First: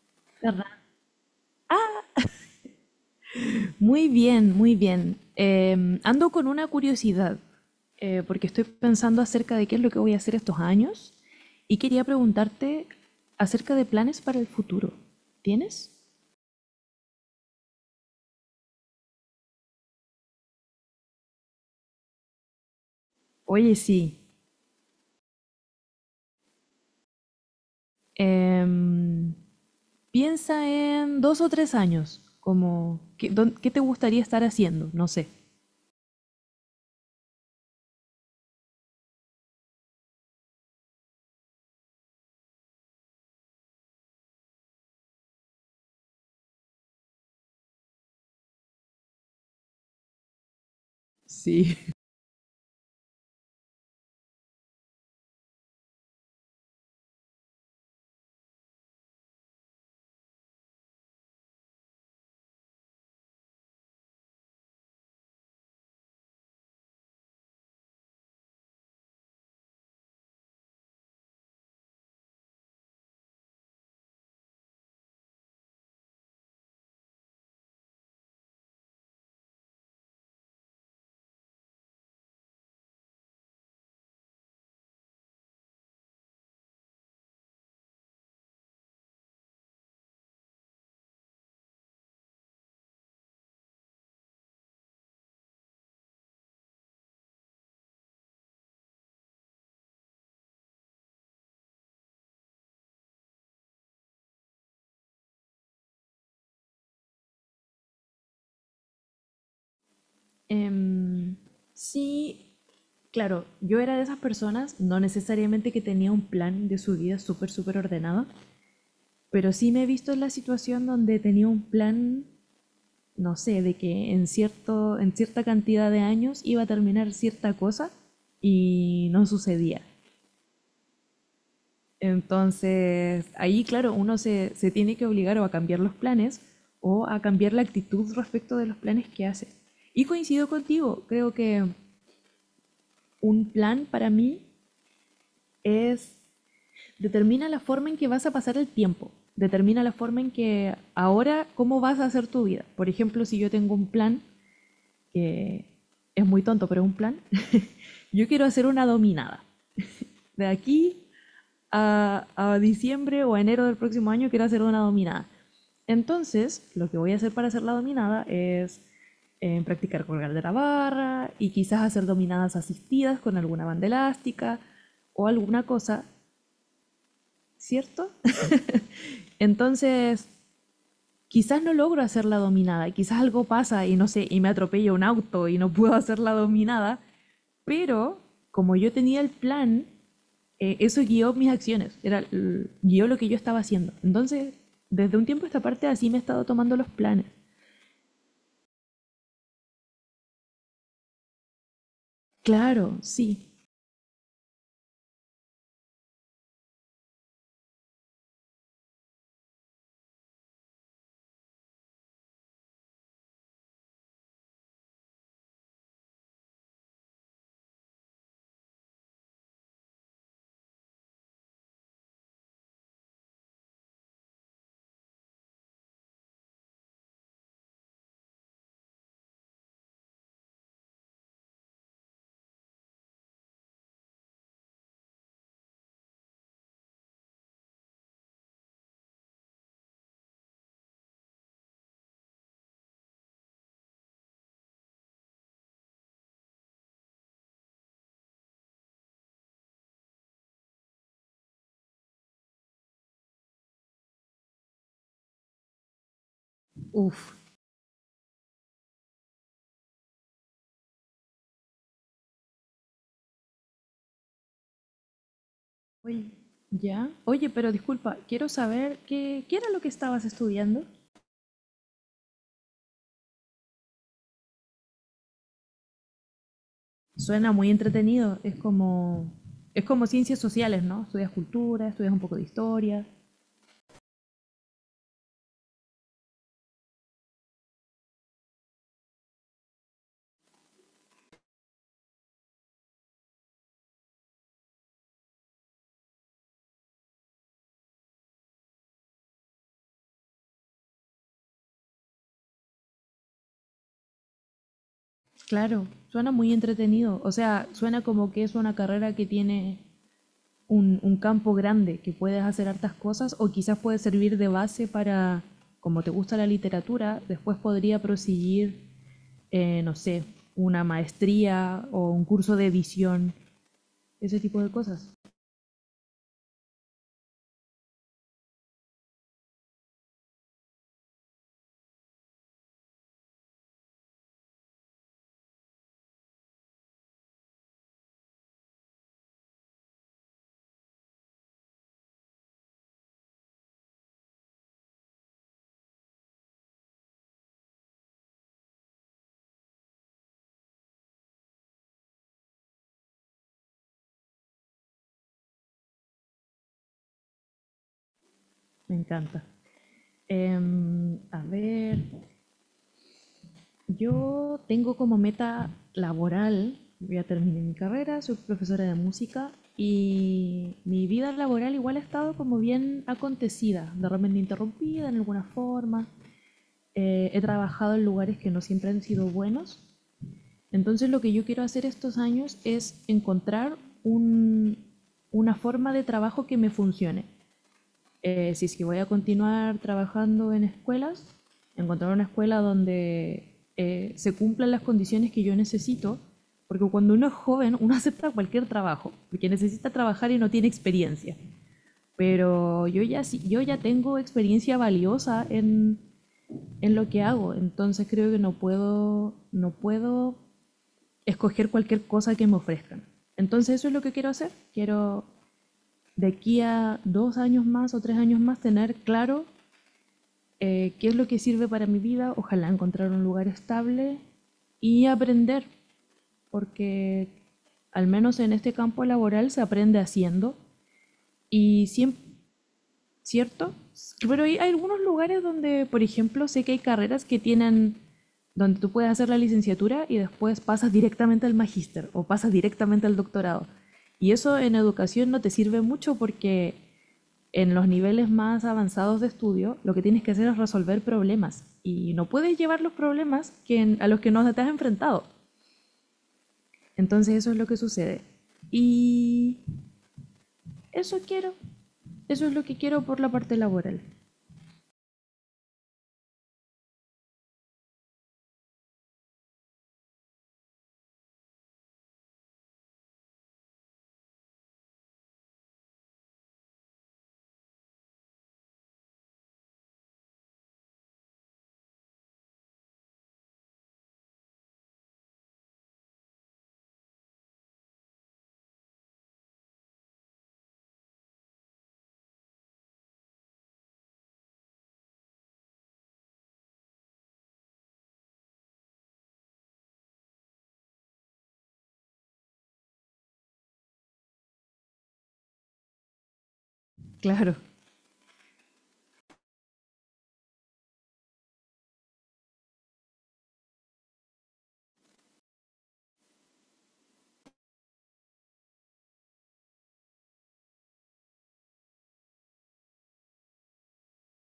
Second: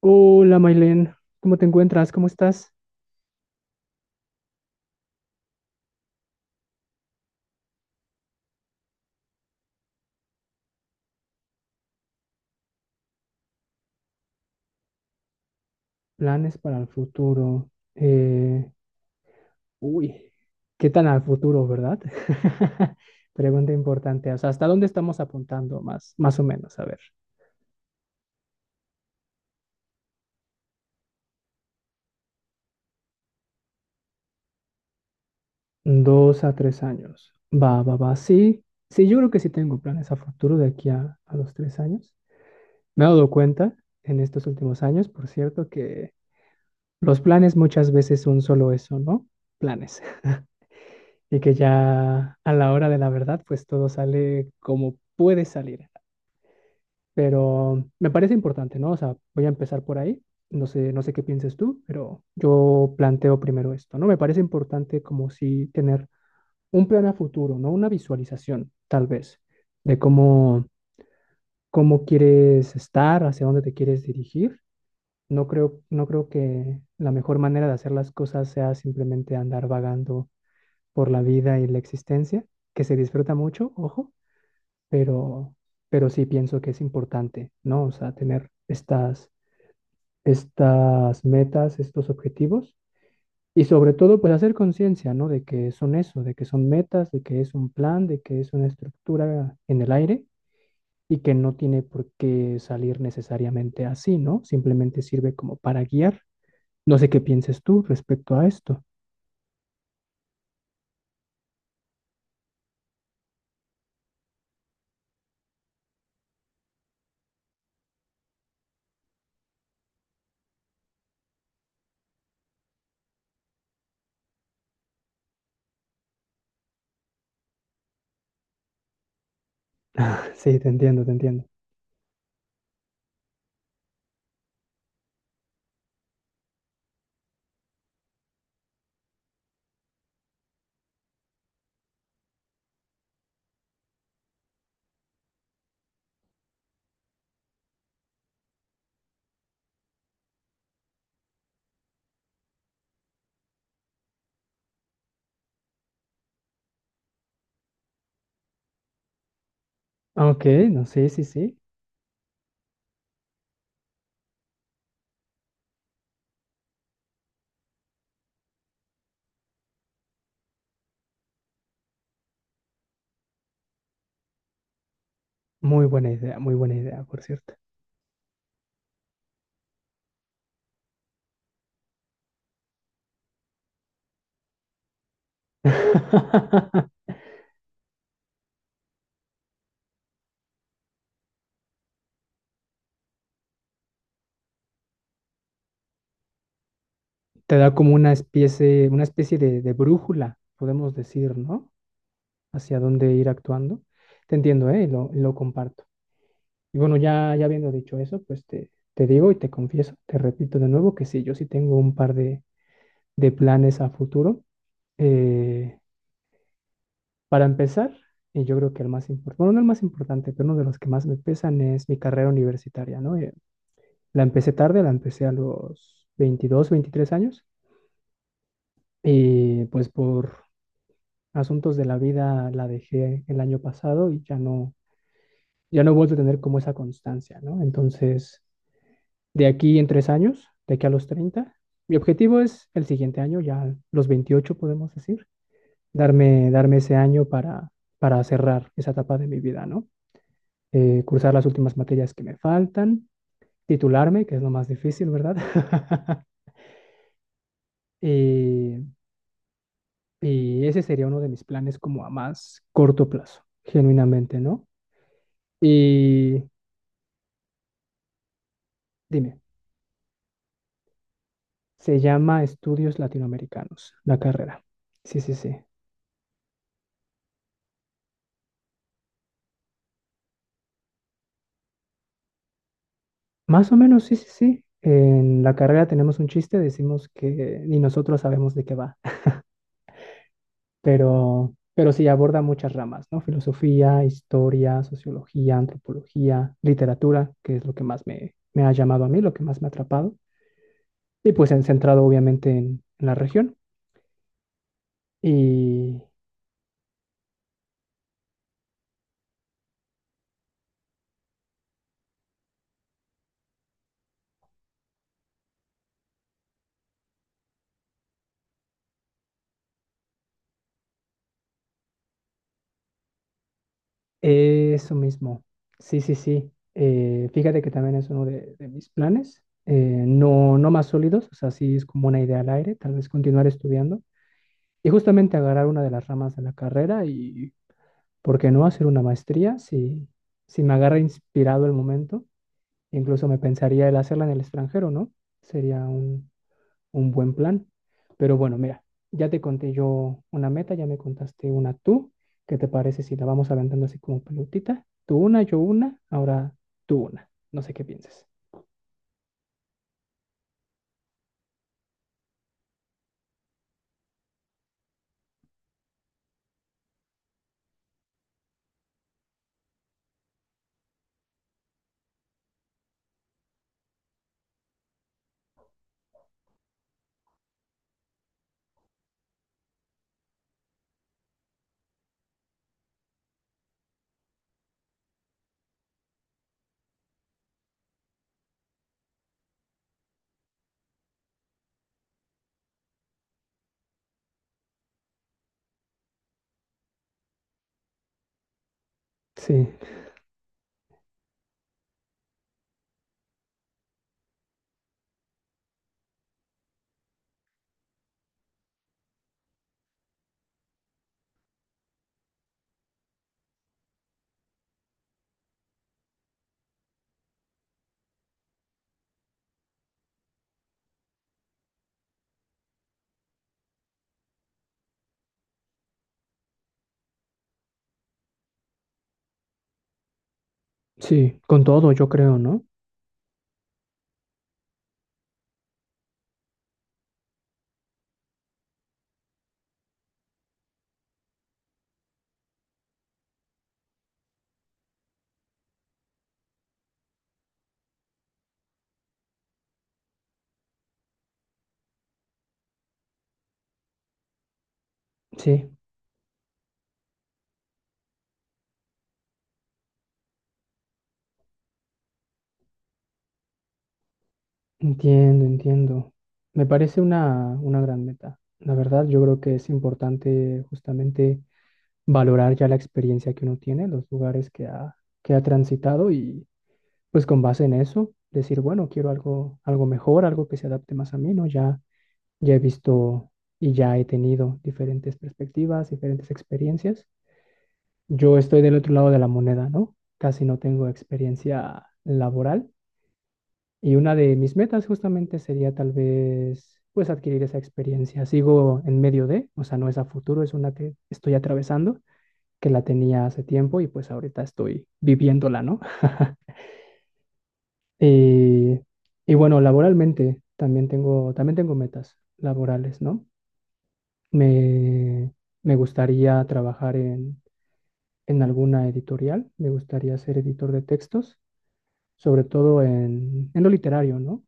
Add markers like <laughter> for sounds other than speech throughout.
Hola, Ferran. Mailén, ¿cómo te encuentras? ¿Cómo estás? Muy bien, muy bien. Ando con una curiosidad, porque estoy pensando acerca de qué es lo que voy a hacer estos años y quería preguntarte acerca de planes para el futuro. ¿Tienes? Planes para el futuro. Uy, ¿Qué tan al futuro, verdad? <laughs> Pregunta Oye, sí. importante. O sea, ¿hasta dónde estamos apuntando más, más o menos? A ver, Em, Piensa en dos o tres años, como, ¿qué, qué te gustaría estar haciendo? No sé. dos a tres años. Va, va, va. Sí, sí, yo creo que sí tengo planes a futuro de aquí a los tres años. Me he dado cuenta en estos últimos años, por cierto, que los planes muchas veces son solo eso, ¿no? Planes. <laughs> Y que Sí. ya a la hora de la verdad, pues todo sale como puede salir. Pero me parece importante, ¿no? O sea, voy a empezar por ahí. No sé qué pienses tú, pero yo planteo primero esto, ¿no? Me parece importante como si tener un plan a futuro, ¿no? Una visualización, tal vez, de cómo quieres estar, hacia dónde te quieres dirigir. No creo que la mejor manera de hacer las cosas sea simplemente andar vagando por la vida y la existencia, que se disfruta mucho, ojo, pero, pero sí pienso que es importante, ¿no? O sea, tener estas metas, estos objetivos y sobre todo, pues hacer conciencia, ¿no? De que son eso, de que son metas, de que es un plan, de que es una estructura en el aire y que no tiene por qué salir necesariamente así, ¿no? Simplemente sirve como para guiar. No sé qué pienses tú respecto a esto. Em, sí, claro, yo era de esas personas, no necesariamente que tenía un plan de su vida súper ordenado, pero sí me he visto en la situación donde tenía un plan, no sé, de que en cierta cantidad de años iba a terminar cierta cosa y no sucedía. <laughs> Sí, te entiendo. Entonces, ahí, claro, uno se tiene que obligar o a cambiar los planes o a cambiar la actitud respecto de los planes que hace. Y coincido contigo, creo que un plan para mí es. Determina la forma en que vas a pasar el tiempo. Determina la forma en que ahora, cómo vas a hacer tu vida. Por ejemplo, si yo tengo un plan, que es muy tonto, pero es un plan, <laughs> yo quiero hacer una dominada. Ok, De no, aquí sí, sí, sí. A diciembre o a enero del próximo año quiero hacer una dominada. Entonces, lo que voy a hacer para hacer la dominada es practicar colgar de la barra y quizás hacer dominadas asistidas con alguna banda elástica o alguna Muy cosa, buena idea, muy buena idea, por cierto. ¿cierto? <laughs> Entonces, quizás no logro hacer la dominada, quizás algo pasa y no sé, y me atropella un auto y no <laughs> puedo hacer la dominada, <laughs> pero como yo tenía el plan, eso guió mis acciones, guió lo que yo estaba haciendo. Entonces, desde un tiempo a esta parte así me he estado tomando los planes. Te da como una especie de brújula, podemos decir, ¿no? Hacia Claro, dónde ir sí. actuando. Te entiendo, ¿eh? Y lo comparto. Y bueno, ya habiendo dicho eso, pues te digo y te confieso, te repito de nuevo que sí, yo sí tengo un par de planes a futuro. Eh, para empezar, y yo creo que el más importante, bueno, no el más importante, pero uno de los que más me pesan es mi carrera universitaria, ¿no? La empecé tarde, la empecé a los 22, 23 años y pues por asuntos de la vida la dejé el año pasado y ya no, ya no he vuelto a tener como esa constancia, ¿no? Entonces, de aquí en tres años, de aquí a los 30, mi objetivo es el siguiente año, ya los 28 podemos decir, darme ese año para cerrar esa etapa de mi vida, ¿no? Cursar las últimas materias que me faltan, titularme, que es lo más difícil, ¿verdad? <laughs> Uf. y Y ese sería uno de mis planes como a más corto plazo, genuinamente, ¿no? Oye, Y ya. Oye, pero disculpa, quiero saber dime, qué era lo que estabas estudiando. se llama Estudios Latinoamericanos, la carrera. Sí, sí, sí. Suena muy entretenido, es como... Es como ciencias sociales, ¿no? Estudias cultura, estudias un poco de historia. Más o menos, sí, sí, sí. En la carrera tenemos un chiste, decimos que ni nosotros sabemos de qué va, <laughs> pero sí aborda muchas ramas, ¿no? Filosofía, historia, sociología, antropología, literatura, que es lo que más me ha llamado a mí, lo que más me ha atrapado. Y pues en- centrado obviamente en la región. Claro, Y suena muy entretenido. O sea, suena como que es una carrera que tiene un campo grande, que puedes hacer hartas cosas o quizás puede servir de base para, como te gusta la literatura, después podría proseguir, no sé, una maestría o un curso de edición, ese tipo de eso cosas. mismo. Sí, sí, sí. Fíjate que también es uno de mis planes. No, no más sólidos, o sea, sí es como una idea al aire, tal vez continuar estudiando y justamente agarrar una de las ramas de la carrera y ¿por qué no hacer una maestría? Si, si me agarra inspirado el momento, incluso me pensaría el hacerla en el extranjero, ¿no? Sería un buen plan. Pero bueno, mira, ya te conté yo una meta, ya me contaste una tú. ¿Qué te parece si la vamos aventando así como pelotita? Tú una, yo una, ahora tú una. No sé qué pienses. Me encanta. A ver, yo tengo como meta laboral, yo ya terminé mi carrera, soy profesora de música y mi vida laboral igual ha estado como bien acontecida, de repente interrumpida en alguna forma. He trabajado en lugares que no siempre han sido buenos. Entonces lo que yo quiero hacer estos años es encontrar un, una forma de trabajo que me funcione, si es que voy a continuar trabajando en escuelas, encontrar una escuela donde se cumplan las condiciones que yo necesito, porque cuando uno es joven, uno <laughs> acepta cualquier trabajo, porque Sí, necesita trabajar y no tiene experiencia. Pero yo ya, sí, yo ya tengo experiencia valiosa en lo que hago, entonces creo que no puedo escoger cualquier cosa que me ofrezcan. Entonces eso es lo que quiero hacer. Quiero de aquí a dos años más o tres años más tener claro, qué es lo que sirve para mi vida, ojalá encontrar un lugar estable y aprender, porque al menos en este campo laboral se aprende haciendo sí, con y todo yo siempre, creo, ¿no? ¿cierto? Pero hay algunos lugares donde, por ejemplo, sé que hay carreras que tienen donde tú puedes hacer la licenciatura y después pasas directamente al magíster o pasas directamente al doctorado. Y eso en educación no te sirve mucho porque en los niveles más avanzados de estudio, lo que tienes que hacer es resolver problemas y no puedes llevar los problemas que a los que no te has enfrentado. Sí, Entonces eso es lo que sucede. Y eso quiero. Eso es lo que quiero por la parte laboral. entiendo. Me parece una gran meta. La verdad, yo creo que es importante justamente valorar ya la experiencia que uno tiene, los lugares que ha transitado y pues con base en eso, decir, bueno, quiero algo, algo mejor, algo que se adapte más a mí, ¿no? Ya, ya he visto y ya he tenido diferentes perspectivas, diferentes experiencias. Yo estoy del otro lado de la moneda, ¿no? Casi no tengo experiencia laboral y una de mis metas justamente sería tal vez, pues, adquirir esa experiencia. Sigo en medio de, o sea, no es a futuro, es una que estoy atravesando, que la tenía hace tiempo y pues ahorita estoy viviéndola, ¿no? <laughs> Claro. Y, y bueno, laboralmente también tengo metas laborales, ¿no? Me, me gustaría trabajar en alguna editorial, me gustaría ser editor de textos, sobre todo en lo literario, ¿no?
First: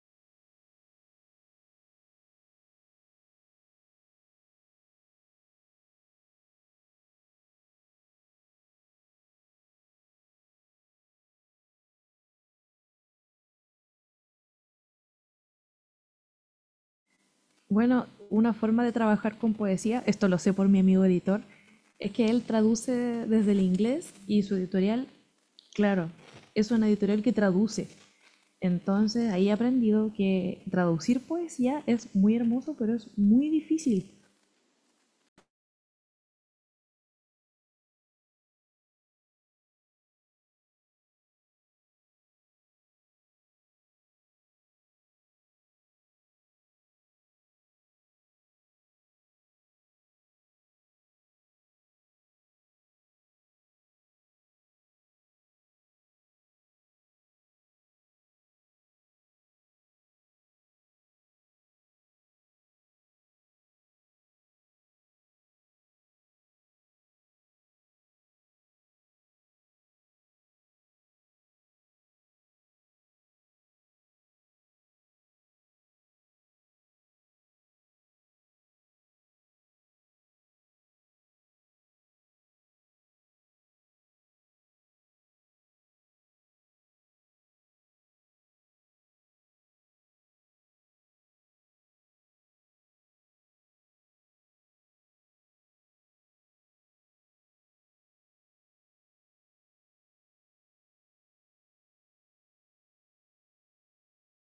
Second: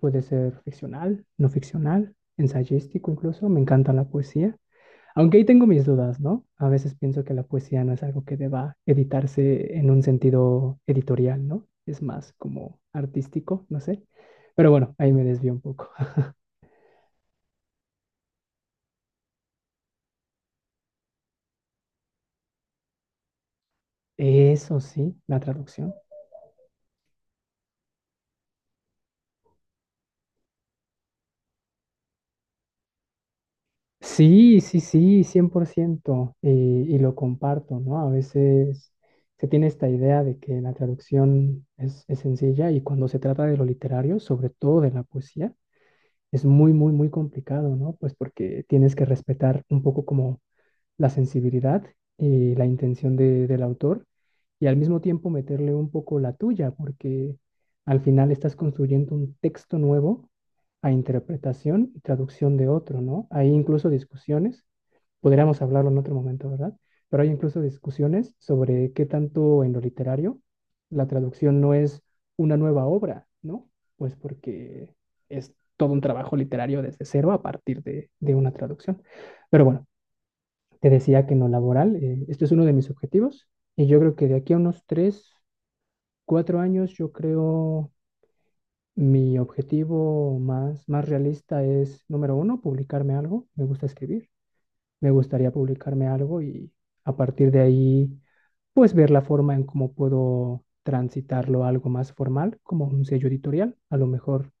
Puede ser ficcional, no ficcional, ensayístico incluso, me encanta la poesía. Aunque ahí tengo mis dudas, ¿no? A veces pienso que la poesía no es algo que deba editarse en un sentido editorial, ¿no? Es más como artístico, no sé. Pero bueno, ahí me desvío un poco. <laughs> Bueno, una forma de trabajar con poesía, esto lo sé por mi amigo editor, es que él traduce desde el inglés y su Eso editorial, sí, la traducción. claro, es una editorial que traduce. Entonces ahí he aprendido que traducir poesía es muy hermoso, pero es muy difícil. Sí, sí, sí, 100%. Y lo comparto, ¿no? A veces se tiene esta idea de que la traducción es sencilla y cuando se trata de lo literario, sobre todo de la poesía, es muy, muy, muy complicado, ¿no? Pues porque tienes que respetar un poco como la sensibilidad y la intención de- del autor y al mismo tiempo meterle un poco la tuya, porque al final estás construyendo un texto nuevo a interpretación y traducción de otro, ¿no? Hay incluso discusiones, podríamos hablarlo en otro momento, ¿verdad? Pero hay incluso discusiones sobre qué tanto en lo literario la traducción no es una nueva obra, ¿no? Pues porque es todo un trabajo literario desde cero a partir de una traducción. Pero bueno, te decía que en lo laboral, este es uno de mis objetivos y yo creo que de aquí a unos tres, cuatro años, yo creo mi objetivo más, más realista es, número uno, publicarme algo, me gusta escribir me gustaría publicarme algo y a partir de ahí, pues ver la forma en cómo puedo transitarlo a algo más formal, como un sello editorial, a lo mejor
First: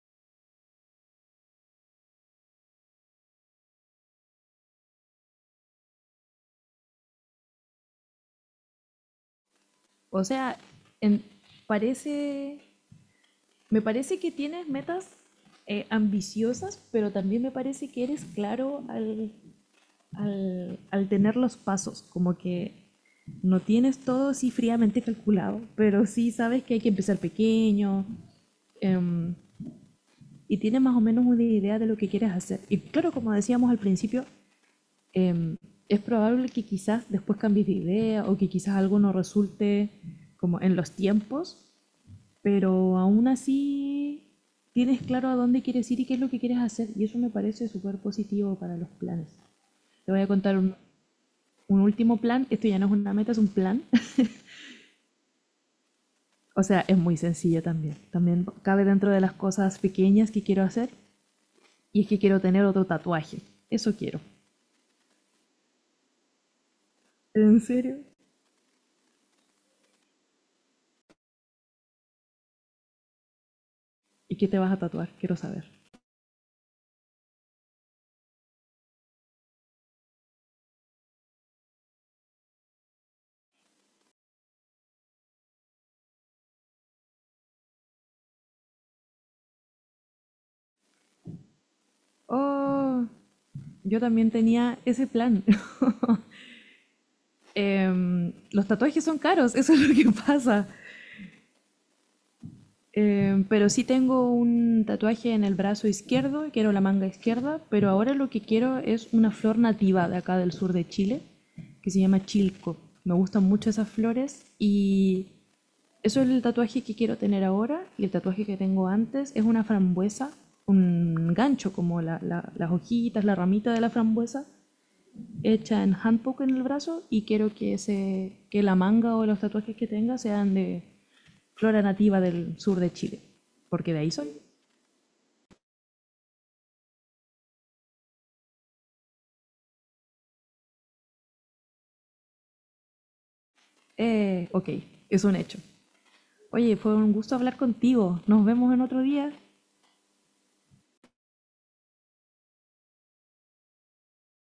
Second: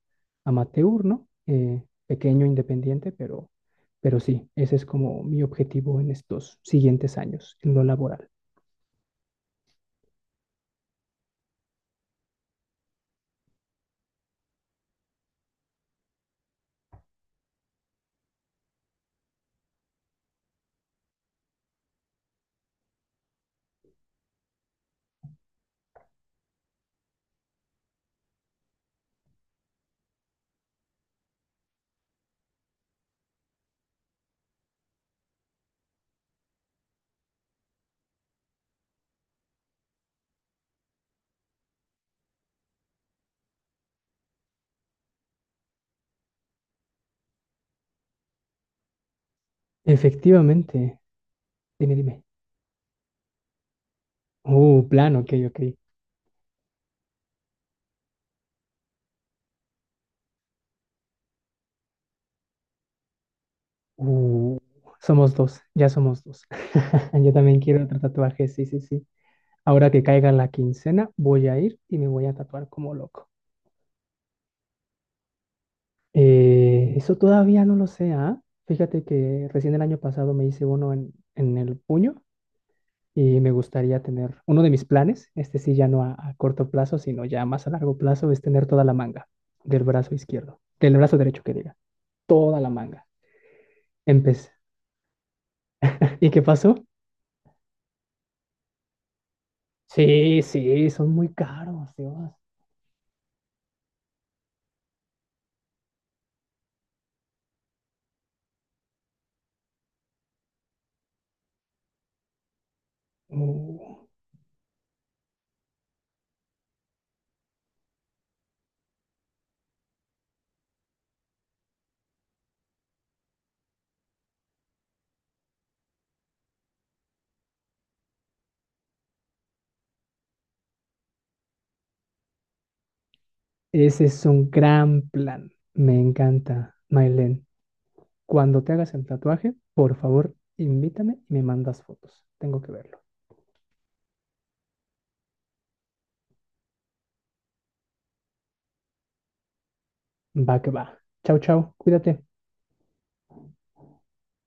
amateur, ¿no? Pequeño, independiente, pero sí, ese es como mi objetivo en estos siguientes años, en lo laboral. O sea, en- parece, me parece que tienes metas, ambiciosas, pero también me parece que eres claro al tener los pasos, como que no tienes todo así fríamente calculado, pero sí sabes que hay que empezar pequeño, em, y tienes más o menos una idea de lo que quieres hacer. Y claro, como decíamos al principio, em, es probable que quizás después cambies de idea o que quizás algo no resulte como en los tiempos, pero aún así tienes claro a dónde quieres ir y qué es lo que quieres hacer y eso me parece súper positivo para los planes. Te voy a contar Efectivamente, un dime, último dime. plan, esto ya no es una meta, es un plan. Plan, ok, ok. <laughs> O sea, es muy sencillo también. También cabe dentro de las cosas pequeñas que quiero hacer y es que quiero tener otro tatuaje. Eso quiero. Uh, somos dos, ya somos dos. <laughs> Yo ¿En también quiero otro serio? tatuaje, sí, sí, sí. Ahora que caiga la quincena, voy a ir y me voy a tatuar como loco. ¿Y qué te vas a tatuar? Quiero saber. Eso todavía no lo sé, ¿ah? Fíjate que recién el año pasado me hice uno en el puño y me gustaría tener uno de mis planes, este sí ya no a corto plazo, sino ya más a largo plazo, es tener toda la manga del brazo izquierdo, del brazo derecho que diga, toda la manga. Oh, yo también Empecé. tenía ese plan. <laughs> ¿Y qué pasó? Los tatuajes son caros, eso es lo que Sí, pasa. sí, son muy caros, Dios. Pero sí tengo un tatuaje en el brazo izquierdo, quiero la manga izquierda, pero ahora lo que quiero es una flor nativa de acá del sur de Chile, que se llama chilco. Me gustan mucho esas Uh, flores y eso es el tatuaje que quiero tener ahora y el tatuaje que tengo antes es una frambuesa, un gancho como las hojitas, la ramita de la frambuesa hecha en handpoke en el brazo y quiero que, ese que la manga o los tatuajes que tenga sean de flora nativa del sur de Chile, porque de Ese ahí es soy. un gran plan. Me encanta, Mailen. Cuando te hagas el tatuaje, por favor, invítame y me mandas fotos. Tengo que verlo. Ok, es un hecho. Oye, fue un gusto hablar contigo. Nos vemos en otro día. Va que va. Chau, chau. Cuídate.